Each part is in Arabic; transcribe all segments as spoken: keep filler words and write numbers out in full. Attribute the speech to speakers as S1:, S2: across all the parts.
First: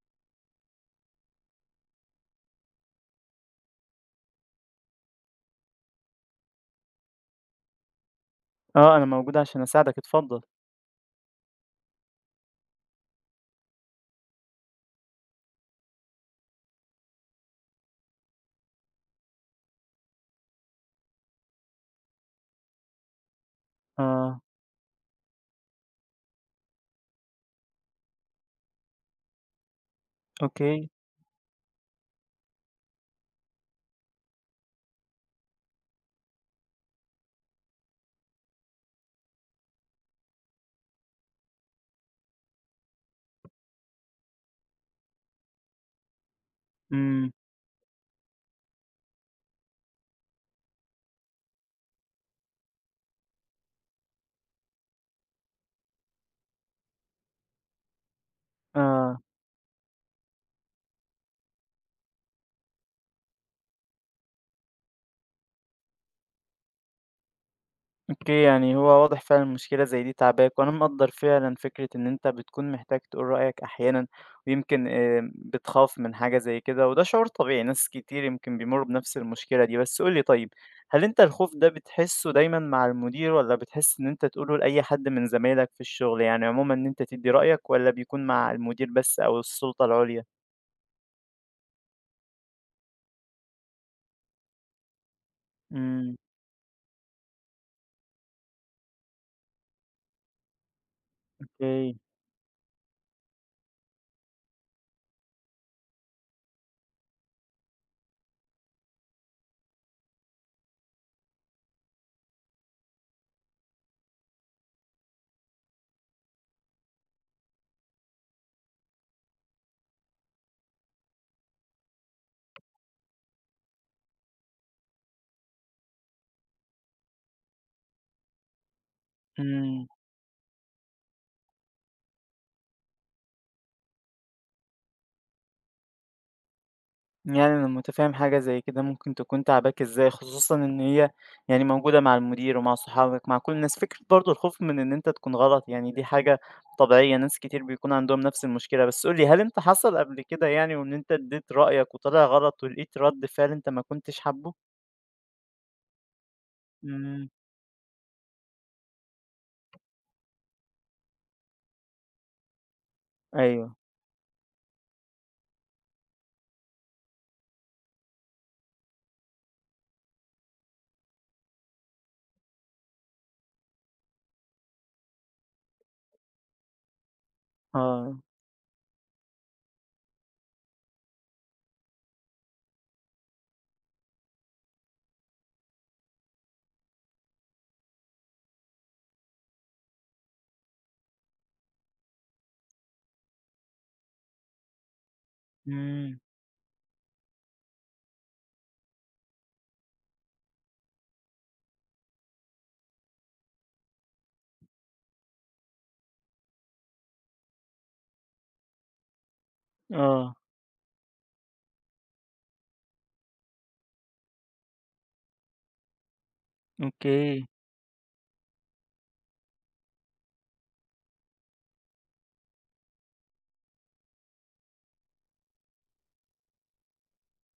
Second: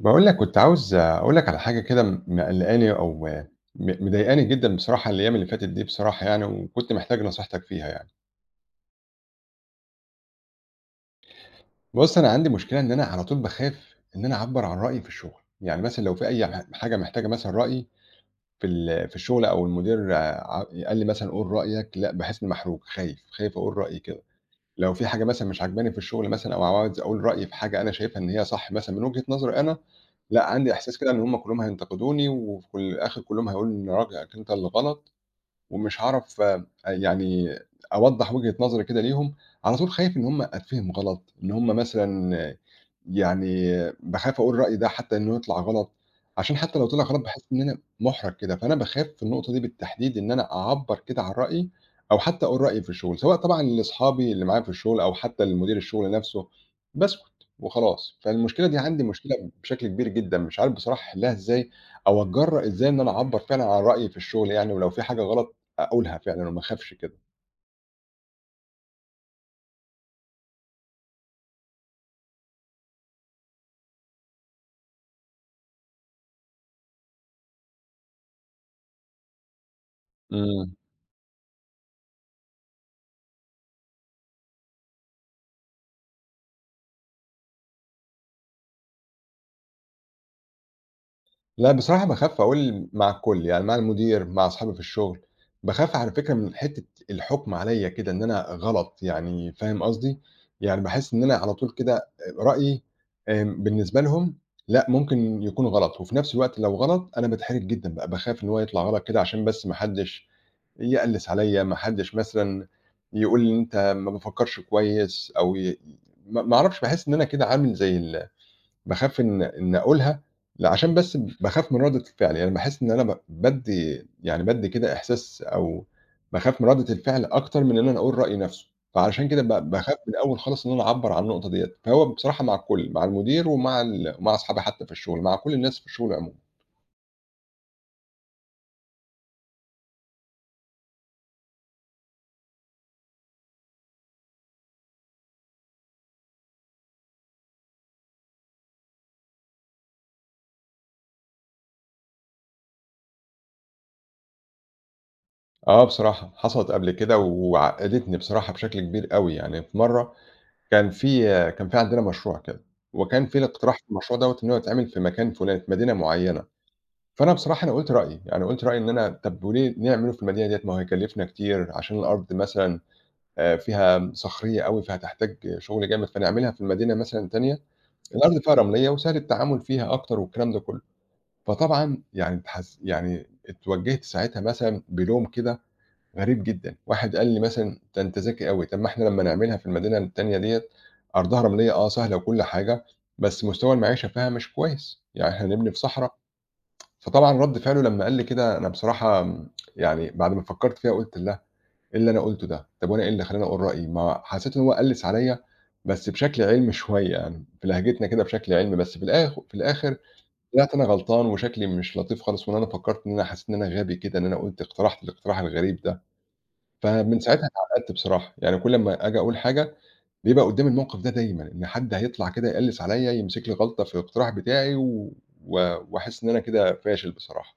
S1: باقول لك كنت عاوز أقول لك على حاجة كده م مقلّقاني أو م مضايقاني جدًا بصراحة الأيام اللي فاتت دي بصراحة يعني، وكنت محتاج نصيحتك فيها يعني.
S2: آه، أنا موجود عشان أساعدك، اتفضل.
S1: بُص، أنا عندي مشكلة إن أنا على طول باخاف إن أنا أعبّر عن رأيي في الشغل، يعني مثلًا لو في أي ح حاجة محتاجة مثلًا رأيي في ال في الشغل أو المدير ع قال لي مثلًا قُل رأيك، لأ باحس إنّي محروق، خايف، خايف أقول رأيي كده.
S2: آه،
S1: لو في حاجة مثلًا مش عاجباني في الشغل مثلًا أو عاوز أقول رأيي في حاجة أنا شايفها إن هي صح مثلًا من وجهة نظري أنا، لأ عندي
S2: أوكي،
S1: إحساس كده إن هُم كلّهم هينتقدوني وفي ال الآخر كلّهم هيقولوا إن راجل أنت اللي غلط، ومش هاعرف يعني أوضّح وجهة نظري كده ليهم، على طول خايف إن هُم أتفهم غلط، إن هُم مثلًا آه، يعني باخاف أقول رأيي ده حتى إنه يطلع غلط، عشان حتى لو طلع غلط
S2: إمم،
S1: باحس إن أنا مُحرج كده، فأنا باخاف في النقطة دي بالتحديد إن أنا أعبّر كده عن رأيي، أو حتى أقول رأيي في الشغل، سواء طبعًا لأصحابي اللي معايا في الشغل أو حتى لمدير الشغل نفسه، باسكت وخلاص. فالمشكلة دي عندي
S2: آه،
S1: مشكلة بشكل كبير جدًا، مش عارف بصراحة أحلها إزاي، أو أتجرأ إزاي إن أنا أعبّر فعلًا عن رأيي في الشغل يعني، ولو في حاجة غلط أقولها فعلًا وما أخافش كده.
S2: أوكي، يعني هو واضح فعلًا مشكلة زي دي تعباك، وأنا مقدّر فعلًا فكرة إن أنت بتكون محتاج تقول رأيك أحيانًا، ويمكن آآ بتخاف من حاجة زي كده، وده شعور طبيعي، ناس كتير يمكن بيمرّوا بنفس المشكلة دي. بس قُل لي طيب،
S1: إمم.
S2: هل أنت الخوف ده بتحسه دايمًا مع المدير، والّا بتحس إن أنت تقوله لأي حد من زمايلك في الشغل؟ يعني عمومًا إن أنت تدّي رأيك، والّا بيكون مع المدير بس أو السلطة العُليا؟
S1: لأ بصراحة باخاف أقول مع الكل، يعني مع المدير، مع أصحابي في الشغل، باخاف على
S2: إمم،
S1: فكرة من حتّة الحُكم عليّا كده إن أنا غلط يعني فاهم قصدي؟ يعني باحس إن أنا على طول كده
S2: أوكي،
S1: آآ رأيي آمم بالنسبة لهم لأ ممكن يكون غلط، وفي نفس الوقت لو غلط أنا باتحرج جدًا بقى، باخاف إن هو يطلع غلط كده عشان بس ما حدّش يقلِّس عليّا، ما حدّش مثلًا يقول لي أنت ما بتفكّرش كويس أو ي ما ما أعرفش باحس إن أنا كده عامل زي ال باخاف إن إن أقولها ل عشان بس باخاف من ردة الفعل، يعني باحس إن أنا ب بادّي يعني بادّي كده إحساس أو باخاف من ردة الفعل أكتر من إن أنا أقول رأيي نَفْسه، فعلشان كده ب
S2: إمم.
S1: باخاف من الأول خالص إن أنا أعبّر عن النقطة ديّة، فهو بصراحة مع الكل، مع المدير ومع ال ومع أصحابي حتى في الشغل، مع كل الناس في الشغل عمومًا.
S2: يعني أنا متفهم حاجة زي كده ممكن تكون تعباك إزاي، خصوصًا إن هي يعني موجودة مع المدير ومع صحابك، مع كل الناس. فكرة برضه الخوف من إن أنت تكون غلط، يعني دي حاجة طبيعية، ناس كتير بيكون عندهم نفس المشكلة. بس قُل لي، هل أنت حصل قبل كده يعني وإن أنت ادّيت رأيك وطلع غلط ولقيت رَد فعل أنت ما كنتش حابُّه؟
S1: آه بصراحة، حصلت قبل كده
S2: إمم،
S1: وعقّدتني بصراحة بشكل كبير أوي، يعني في مرّة كان في كان في عندنا مشروع كده، وكان في
S2: أيوه،
S1: الاقتراح في المشروع دوّة إن هو يتعمل في مكان فُلاني، في مدينة معيّنة، فأنا بصراحة أنا قُلت رأيي، يعني قُلت رأيي إن أنا طَب وليه ليه نعمله في المدينة ديّة؟ ما هو هيكلّفنا كتير عشان الأرض مثلًا آآ فيها صخرية أوي، فهتحتاج شغل جامد، فنعملها في المدينة مثلًا تانية،
S2: آه،
S1: الأرض فيها رملية وسهل التعامل فيها أكتر والكلام ده كُلّه. فطبعًا يعني اتحس يعني اتوجّهت ساعتها مثلًا بلوم كده غريب جدًا، واحد قال لي مثلًا: "ده أنت ذكي أوي، طَب ما إحنا لمّا نعملها في المدينة التانية ديّة أرضها رملية آه سهلة وكل حاجة، بس مستوى المعيشة فيها مش كويس، يعني إحنا هنبني في صحرا
S2: إمم،
S1: فطبعًا رَد فعله لمّا قال لي كده أنا بصراحة آمم، يعني بعد ما فكّرت فيها قُلت الله! إيه اللي أنا قُلته ده؟ طب وأنا إيه اللي خلّاني أقول رأيي؟ ما حسّيت إن هو قَلِّس عليّا بس بشكل علمي شوية يعني، بلهجتنا كده بشكل علمي، بس في الآخ في الآخر
S2: آه،
S1: طلعت أنا غلطان وشكلي مش لطيف خالص وإن أنا فكّرت إن أنا حسّيت إن أنا غبي كده، إن أنا قُلت اقترحت الاقتراح الغريب ده، فمن ساعتها
S2: أوكي.
S1: اتعقّدت بصراحة، يعني كل أمّا آجي أقول حاجة بيبقى قُدّامي الموقف ده دايمًا، إن حد هيطلع كده يقلِّس عليّا، يمسك لي غلطة في الاقتراح بتاعي و و واحس إن أنا كده فاشل بصراحة.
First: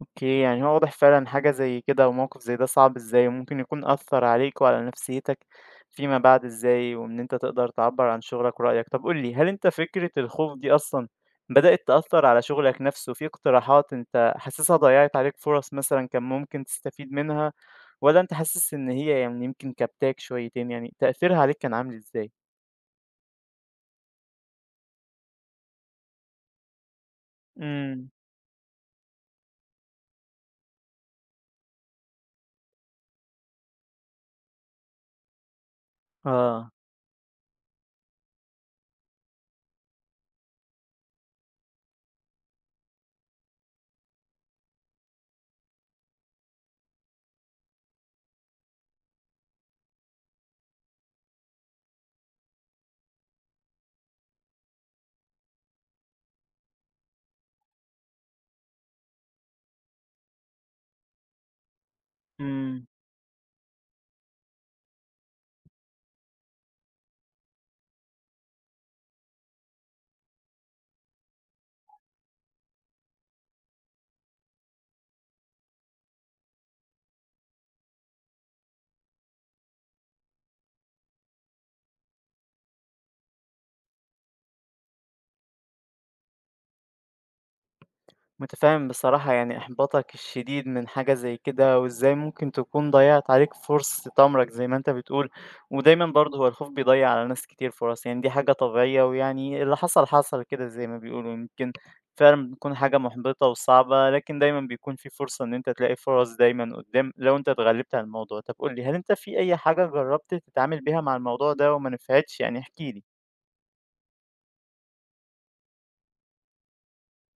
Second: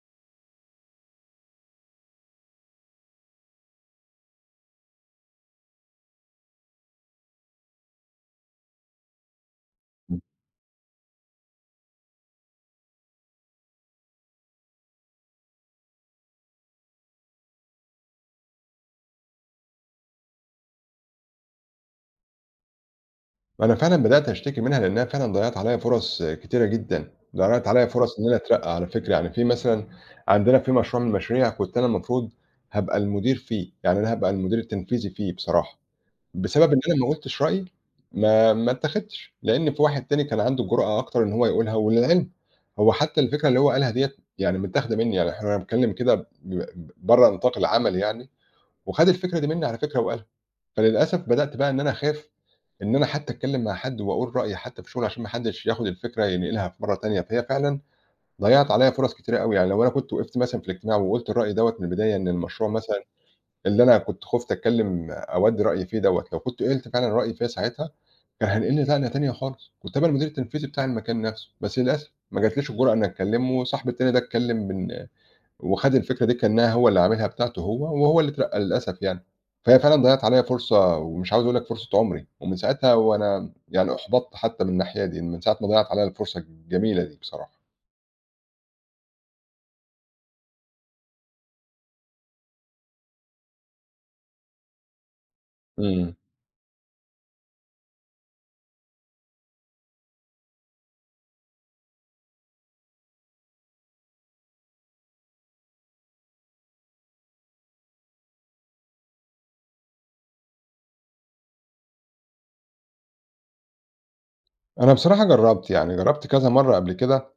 S2: أوكي، يعني هو واضح فعلًا حاجة زي كده وموقف زي ده صعب إزاي، وممكن يكون أثّر عليك وعلى نفسيتك فيما بعد إزاي، وإن أنت تقدر تعبّر عن شغلك ورأيك. طب قُل لي، هل أنت فكرة الخوف دي أصلًا بدأت تأثّر على شغلك نفسه، في اقتراحات أنت حاسسها ضيّعت عليك فرص مثلًا كان ممكن تستفيد منها، والّا أنت حاسس إن هي يعني يمكن كبتاك شويتين، يعني تأثيرها عليك كان عامل إزاي؟
S1: أنا فعلًا بدأت أشتكي منها لإنها فعلًا ضيّعت عليّا فرص كتيرة جدًا، ضيّعت عليّا
S2: إمم،
S1: فرص إن أنا أترقّى على فكرة، يعني في مثلًا عندنا في مشروع من المشاريع كنت أنا المفروض هابقى المدير فيه، يعني أنا هابقى المدير التنفيذي فيه بصراحة،
S2: آه،
S1: بسبب إن أنا ما قُلتش رأيي ما ما اتّاخدتش، لإن في واحد تاني كان عنده الجرأة أكتر إن هو يقولها، وللعلم هو حتى الفكرة اللي هو قالها ديّة يعني متّاخدة منّي، يعني إحنا بنتكلم كده ب ب برّه نطاق العمل يعني، وخَد الفكرة دي منّي على فكرة وقالها، فللأسف بدأت بقى إن أنا أخاف إن أنا حتى أتكلّم مع حد وأقول رأيي حتى في شغلي عشان ما حدّش ياخُد الفكرة ينقلها في مرّة تانية، فهي فعلًا ضيّعت عليّا فرص كتيرة أوي، يعني لو أنا كنت وقفت مثلًا في الاجتماع وقُلت الرأي دوّة من البداية إن المشروع
S2: إمم.
S1: مثلًا اللي أنا كنت خُفت أتكلّم أودّي رأيي فيه دوّة، لو كنت قِلت فعلًا رأيي فيه ساعتها، كان هينقلني نقلة تانية خالص، كنت هابقى المدير التنفيذي بتاع المكان نَفْسه، بس للأسف ما جاتليش الجرأة إنّي أتكلّم وصاحبي التاني ده اتكلّم من وخَد الفكرة دي كأنها هو اللي عاملها بتاعته هو، وهو اللي اترقّى للأسف يعني. فهي فعلًا ضيّعت عليّا فرصة ومش عاوز أقول لك فرصة عُمري، ومن ساعتها وأنا يعني أُحبطت حتى من الناحية دي، من ساعة ما ضيّعت عليّا الفرصة الجميلة دي بصراحة.
S2: متفاهم بصراحة يعني إحباطك الشديد من حاجة زي كده وإزاي ممكن تكون ضيعت عليك فرصة عمرك زي ما أنت بتقول، ودايما
S1: إمم.
S2: برضه هو الخوف بيضيع على ناس كتير فرص، يعني دي حاجة طبيعية ويعني اللي حصل حصل كده زي ما بيقولوا. يمكن فعلا بتكون حاجة محبطة وصعبة، لكن دايما بيكون في فرصة إن أنت تلاقي فرص دايما قدام لو أنت اتغلبت على الموضوع. طب قولي، هل أنت في أي حاجة جربت تتعامل بيها مع الموضوع ده وما نفعتش؟ يعني احكيلي.
S1: أنا بصراحة جرّبت، يعني جرّبت كذا مرّة قبل كده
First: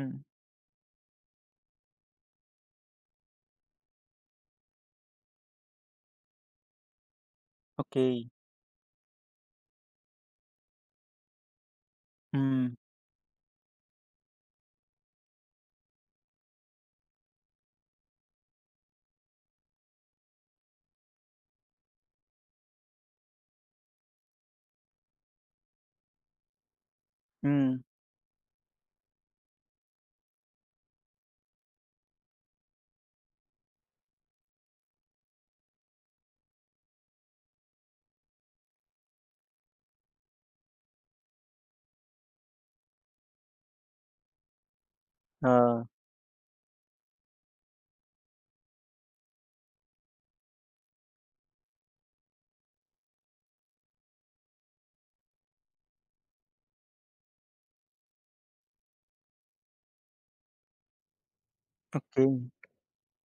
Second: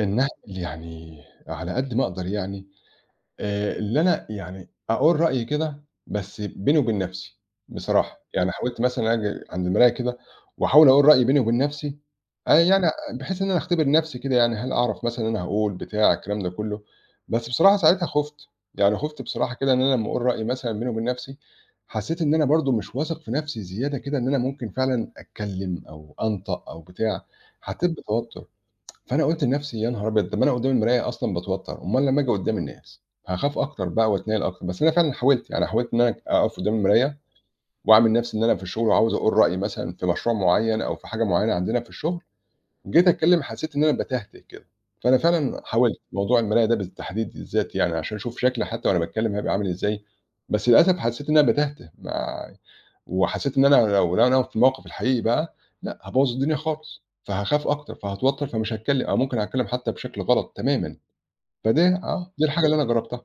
S1: إن أعمل يعني على قد ما أقدر يعني آآ، اللي أنا يعني أقول رأيي كده، بس بيني وبين نَفْسي بصراحة،
S2: أوكي،
S1: يعني إمم. حاولت مثلًا آجي عند المراية كده وأحاول أقول رأيي بيني وبين نَفْسي، آآ،
S2: امم،
S1: يعني بحيث إن أنا أختبر نَفْسي كده يعني هل أعرف مثلًا أنا هاقول بتاع الكلام ده كُلّه، بس بصراحة ساعتها خُفت، يعني خُفت بصراحة كده إن أنا لمّا أقول رأيي مثلًا بيني وبين نَفْسي، حسّيت إن أنا برضه مش واثق في نَفْسي زيادة كده إن أنا ممكن فعلًا أتكلّم أو أنطق أو بتاع،
S2: امم،
S1: حسّيت بتوتُّر. فأنا قُلت لنفسي يا نهار أبيض! طب ما أنا قدّام المراية أصلًا باتوتّر، أُمّال لمّا آجي قدّام الناس، هاخاف أكتر بقى وأتنِّل أكتر، بس أنا فعلًا حاولت، يعني حاولت إن أنا أقف قدّام المراية وأعمل نفسي إن أنا في الشغل وعاوز أقول رأيي مثلًا في مشروع معيّن أو في حاجة معيّنة عندنا في الشغل، جيت أتكلّم حسّيت إن أنا باتهته كده، فأنا فعلًا
S2: آه،
S1: حاولت، موضوع المراية ده بالتحديد بالذات يعني عشان أشوف شكلي حتى وأنا باتكلّم هيبقى عامل إزاي، بس للأسف حسّيت إن أنا باتهته مع وحسيت إن أنا لو لو أنا في الموقف الحقيقي بقى، لأ هابوّظ الدنيا خالص، فهاخاف أكتر، فهاتوتّر، فمش هاتكلّم أو ممكن أتكلّم حتى بشكل غلط تمامًا، فدي آه،
S2: أوكي.
S1: دي الحاجة اللي أنا جرّبتها.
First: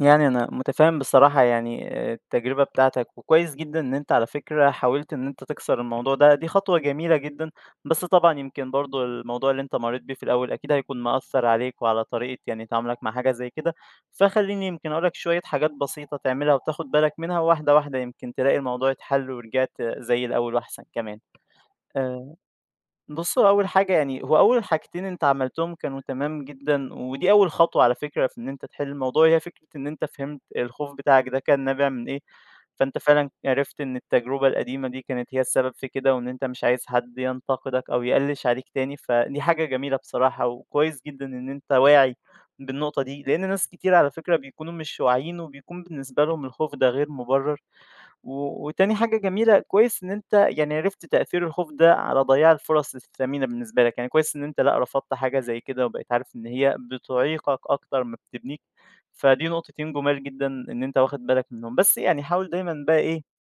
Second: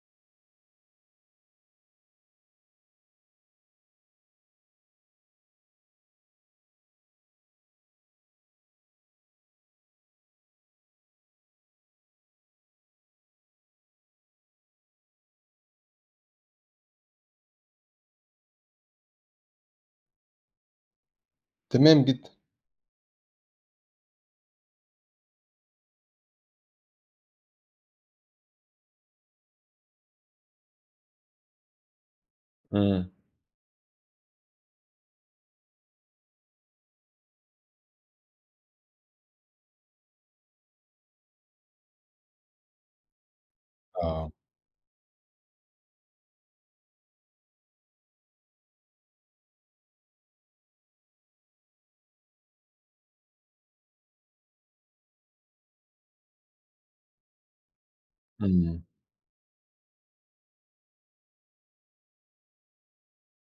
S2: يعني أنا متفهم بصراحة يعني التجربة بتاعتك، وكويس جدًا إن أنت على فكرة حاولت إن أنت تكسر الموضوع ده، دي خطوة جميلة جدًا، بس طبعًا يمكن برضه الموضوع اللي أنت مريت بيه في الأول أكيد هيكون مأثّر عليك وعلى طريقة يعني تعاملك مع حاجة زي كده، فخلّيني يمكن أقول لك شوية حاجات بسيطة تعملها وتاخد بالك منها واحدة واحدة يمكن تلاقي الموضوع اتحل ورجعت زي الأول وأحسن كمان.
S1: تمام جدًا.
S2: آآ بُص، هو أول حاجة يعني هو أول حاجتين أنت عملتهم كانوا تمام جدًا، ودي أول خطوة على فكرة في إن أنت تحل الموضوع، هي فكرة إن أنت فهمت الخوف بتاعك ده كان نابع من إيه، فأنت
S1: إمم.
S2: فعلًا عرفت إن التجربة القديمة دي كانت هي السبب في كده، وإن أنت مش عايز حد ينتقدك أو يقلِّش عليك تاني، فدي حاجة جميلة بصراحة، وكويس جدًا إن أنت واعي بالنقطة دي، لإن ناس كتير على
S1: آه.
S2: فكرة بيكونوا مش واعيين، وبيكون بالنسبة لهم الخوف ده غير مبرر. و وتاني حاجة جميلة، كويس إن أنت يعني عرفت تأثير الخوف ده على ضياع الفرص الثمينة بالنسبة لك، يعني كويس إن أنت لأ، رفضت حاجة زي كده وبقيت عارف إن هي بتعيقك أكتر ما بتبنيك،
S1: إمم.
S2: فدي نقطتين جمال جدًا إن أنت واخد بالك منهم، بس يعني حاول دايمًا بقى إيه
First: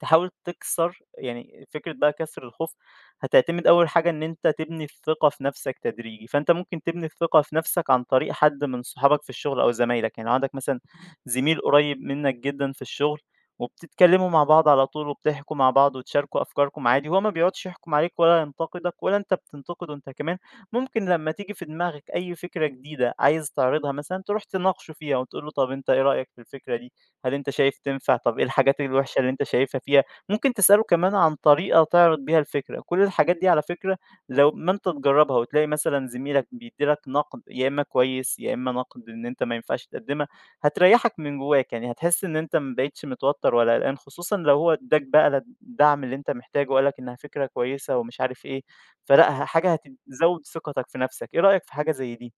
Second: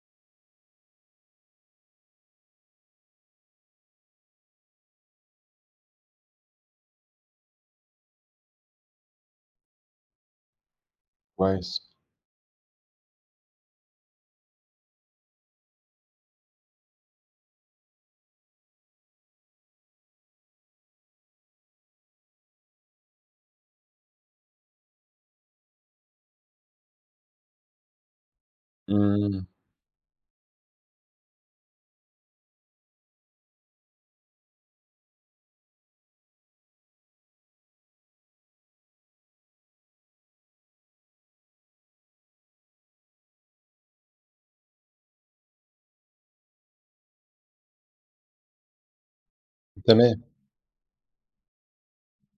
S2: تحاول تكسر يعني فكرة بقى كسر الخوف. هتعتمد أول حاجة إن أنت تبني الثقة في نفسك تدريجي، فأنت ممكن تبني الثقة في نفسك عن طريق حد من صحابك في الشغل أو زمايلك، يعني لو عندك مثلا زميل
S1: كويس.
S2: قريب منك جدا في الشغل وبتتكلموا مع بعض على طول وبتحكوا مع بعض وتشاركوا أفكاركم عادي، هو ما بيقعدش يحكم عليك ولا ينتقدك ولا أنت بتنتقده. أنت كمان ممكن لما تيجي في دماغك أي فكرة جديدة عايز تعرضها مثلا تروح تناقشه فيها وتقول له طب أنت إيه رأيك في الفكرة دي؟ هل أنت شايف تنفع؟ طب إيه الحاجات الوحشة اللي أنت
S1: إمم.
S2: شايفها فيها؟ ممكن تسأله كمان عن طريقة تعرض بيها الفكرة، كل الحاجات دي على فكرة لو ما أنت تجربها وتلاقي مثلًا زميلك بيدّي لك نقد يا إما كويس، يا إما نقد إن أنت ما ينفعش تقدمها، هتريحك من جواك، يعني هتحس إن أنت ما بقيتش متوتر ولا قلقان، خصوصًا لو هو ادّاك بقى الدعم اللي أنت محتاجه وقال لك إنها فكرة كويسة ومش عارف إيه، فلأ ه حاجة
S1: تمام.
S2: هتزود ثقتك في نفسك، إيه رأيك في حاجة زي دي؟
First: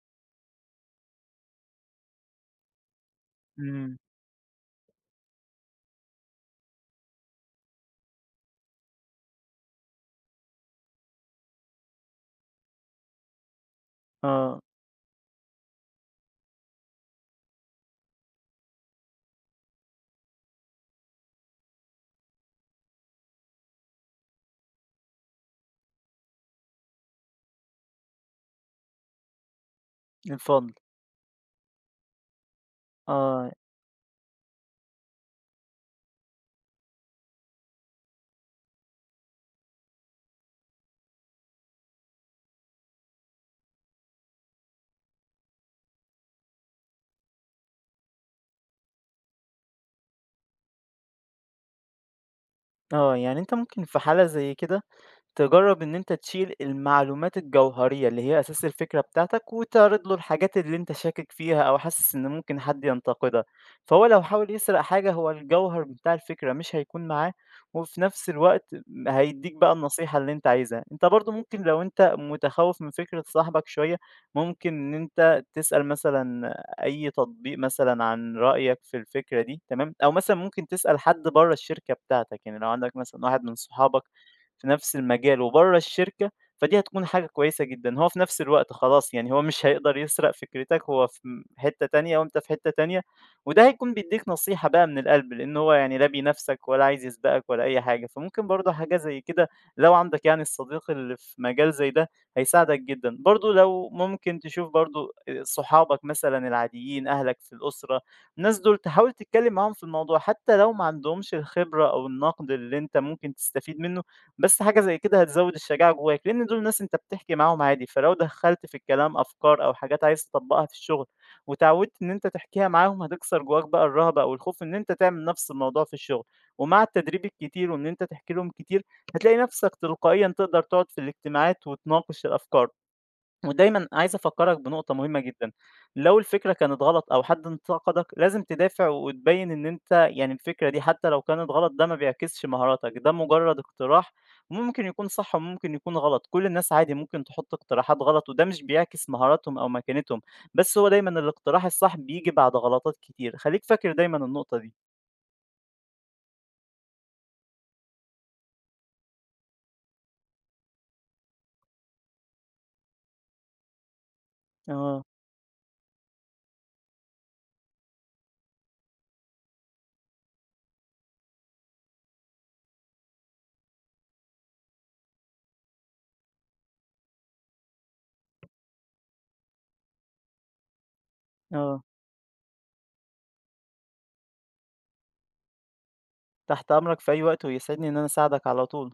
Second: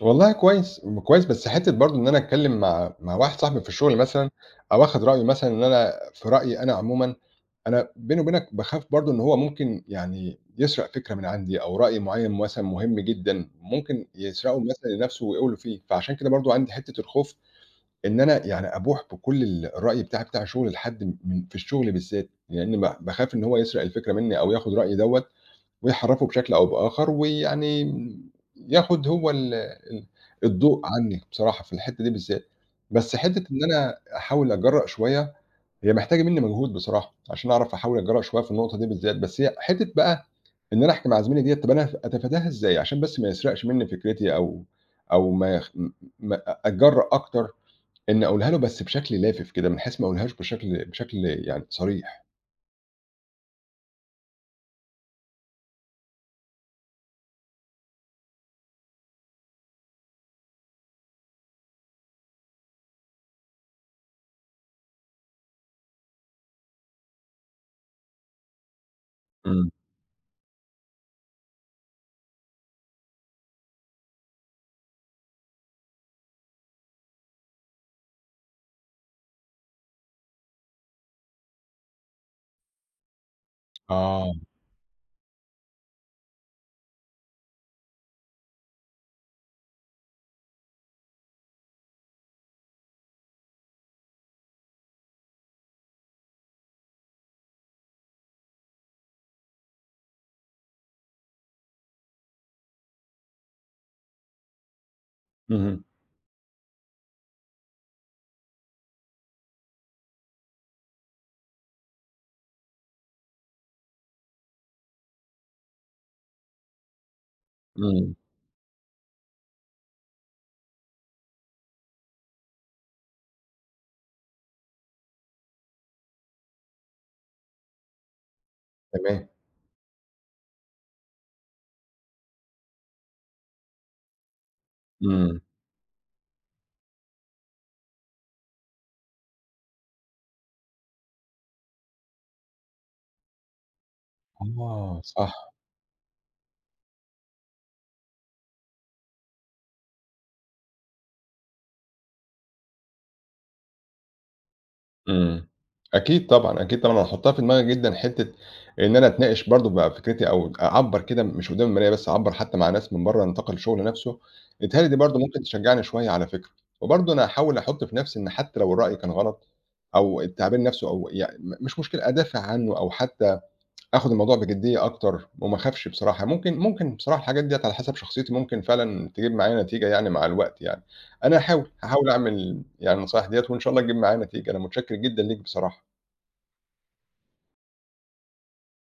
S1: والله كويس، م كويس، بس حتّة برضه إن أنا أتكلّم مع مع واحد صاحبي في الشغل
S2: إمم،
S1: مثلًا أو آخُد رأيه مثلًا إن أنا في رأيي أنا عمومًا أنا بيني وبينك باخاف برضه إن هو ممكن يعني يسرق فكرة من عندي أو رأي معيّن مثلًا مهم جدًا، ممكن يسرقه
S2: آه،
S1: مثلًا لنفسه ويقوله فيه، فعشان كده برضه عندي حتّة الخوف إن أنا يعني أبوح بكل ال الرأي بتاعي بتاع الشغل لحد من في الشغل بالذات، لإن ب باخاف إن هو يسرق الفكرة منّي أو ياخد رأيي دوّة ويحرّفه بشكل أو بآخر، ويعني ياخد هو ال ال
S2: الفضل،
S1: الضوء عني بصراحة في الحتّة دي بالذات، بس حتّة
S2: آه.
S1: إن أنا أحاول أتجرأ شوية هي محتاجة منّي مجهود بصراحة، عشان أعرف أحاول أتجرأ شوية في النقطة دي بالذات، بس هي حتّة بقى إن أنا أحكي مع زميلي ديّة طَب أنا هت أتفاداها إزاي عشان بس ما يسرقش منّي فكرتي أو أو ما يخ م م أتجرأ أكتر إنّي أقولها له بس بشكل لافف كده، من حيث ما أقولهاش بشكل بشكل يعني صريح.
S2: آه، يعني أنت ممكن في حالة زي كده تجرّب إن أنت تشيل المعلومات الجوهرية اللي هي أساس الفكرة بتاعتك، وتعرض له الحاجات اللي أنت شاكك فيها أو حاسس إن ممكن حد ينتقدها، فهو لو حاول يسرق حاجة هو الجوهر بتاع الفكرة مش هيكون معاه، وفي نفس الوقت م هيدّيك
S1: إمم.
S2: بقى النصيحة اللي أنت عايزها. أنت برضه ممكن لو أنت متخوّف من فكرة صاحبك شوية، ممكن إن أنت تسأل مثلًا أي تطبيق مثلًا عن رأيك في الفكرة دي تمام، أو مثلًا ممكن تسأل حد برّه الشركة بتاعتك، يعني لو عندك مثلًا واحد من صحابك
S1: آه.
S2: في نفس المجال وبره الشركة، فدي هتكون حاجة كويسة جدًا. هو في نفس الوقت خلاص يعني هو مش هيقدر يسرق فكرتك، هو في م حتة تانية وأنت في حتة تانية، وده هيكون بيدّيك نصيحة بقى من القلب، لإن هو يعني لا بينافسك ولا عايز يسبقك ولا أي حاجة. فممكن برضه حاجة زي كده لو عندك يعني الصديق اللي في مجال زي ده هيساعدك جدًا. برضه لو ممكن تشوف برضه آآ
S1: اهم.
S2: صحابك مثلًا العاديين، أهلك في الأسرة، الناس دول تحاول تتكلم معاهم في الموضوع، حتى لو ما عندهمش الخبرة أو النقد اللي أنت ممكن تستفيد منه. بس حاجة زي كده هتزود الشجاعة جواك، لإن دول ناس أنت بتحكي معاهم عادي، فلو
S1: إمم.
S2: دخّلت في الكلام أفكار أو حاجات عايز تطبّقها في الشغل، واتعودت إن أنت تحكيها معاهم، هتكسر جواك بقى الرهبة أو الخوف إن أنت تعمل نفس الموضوع في الشغل، ومع التدريب الكتير وإن أنت تحكي لهم كتير،
S1: تمام.
S2: هتلاقي نفسك تلقائيًا تقدر تقعد في الاجتماعات وتناقش الأفكار. ودايمًا عايز أفكّرك بنقطة مهمة
S1: إمم.
S2: جدًا، لو الفكرة كانت غلط أو حد انتقدك لازم تدافع وتبيّن إن أنت يعني الفكرة دي حتى لو كانت غلط ده ما بيعكسش مهاراتك، ده مجرّد اقتراح وممكن
S1: آه،
S2: يكون
S1: صح.
S2: صح وممكن يكون غلط، كل الناس عادي ممكن تحُط اقتراحات غلط وده مش بيعكس مهاراتهم أو مكانتهم، بس هو دايمًا الاقتراح الصح بييجي بعد غلطات كتير، خلّيك فاكر دايمًا النقطة دي.
S1: إمم. أكيد طبعًا، أكيد طبعًا، أنا هاحطها في دماغي جدًا حتّة إن أنا أتناقش برضه بفكرتي أو أعبّر كده مش قدّام المراية بس، أعبّر حتّى مع ناس من برّه نطاق الشغل نَفْسه، بيتهيأ لي دي
S2: آه،
S1: برضه ممكن تشجّعني شوية على فكرة. وبرضه أنا هاحاول أحُط في نَفْسي إن حتّى لو الرأي كان غلط أو التعبير نَفْسه أو يع م مش مشكلة أدافع عنّه أو حتّى آخد الموضوع بجدية أكتر وما أخافش بصراحة، ممكن ممكن بصراحة الحاجات ديّة على حسب شخصيتي ممكن فعلًا تجيب معايا نتيجة يعني مع الوقت يعني، أنا هاحاول،
S2: آه،
S1: هاحاول أعمل يعني النصايح ديّة وإن شاء الله تجيب معايا نتيجة، أنا متشكر جدًا ليك بصراحة.
S2: تحت أمرك في أي وقت ويسعدني إن أنا أساعدك على طول.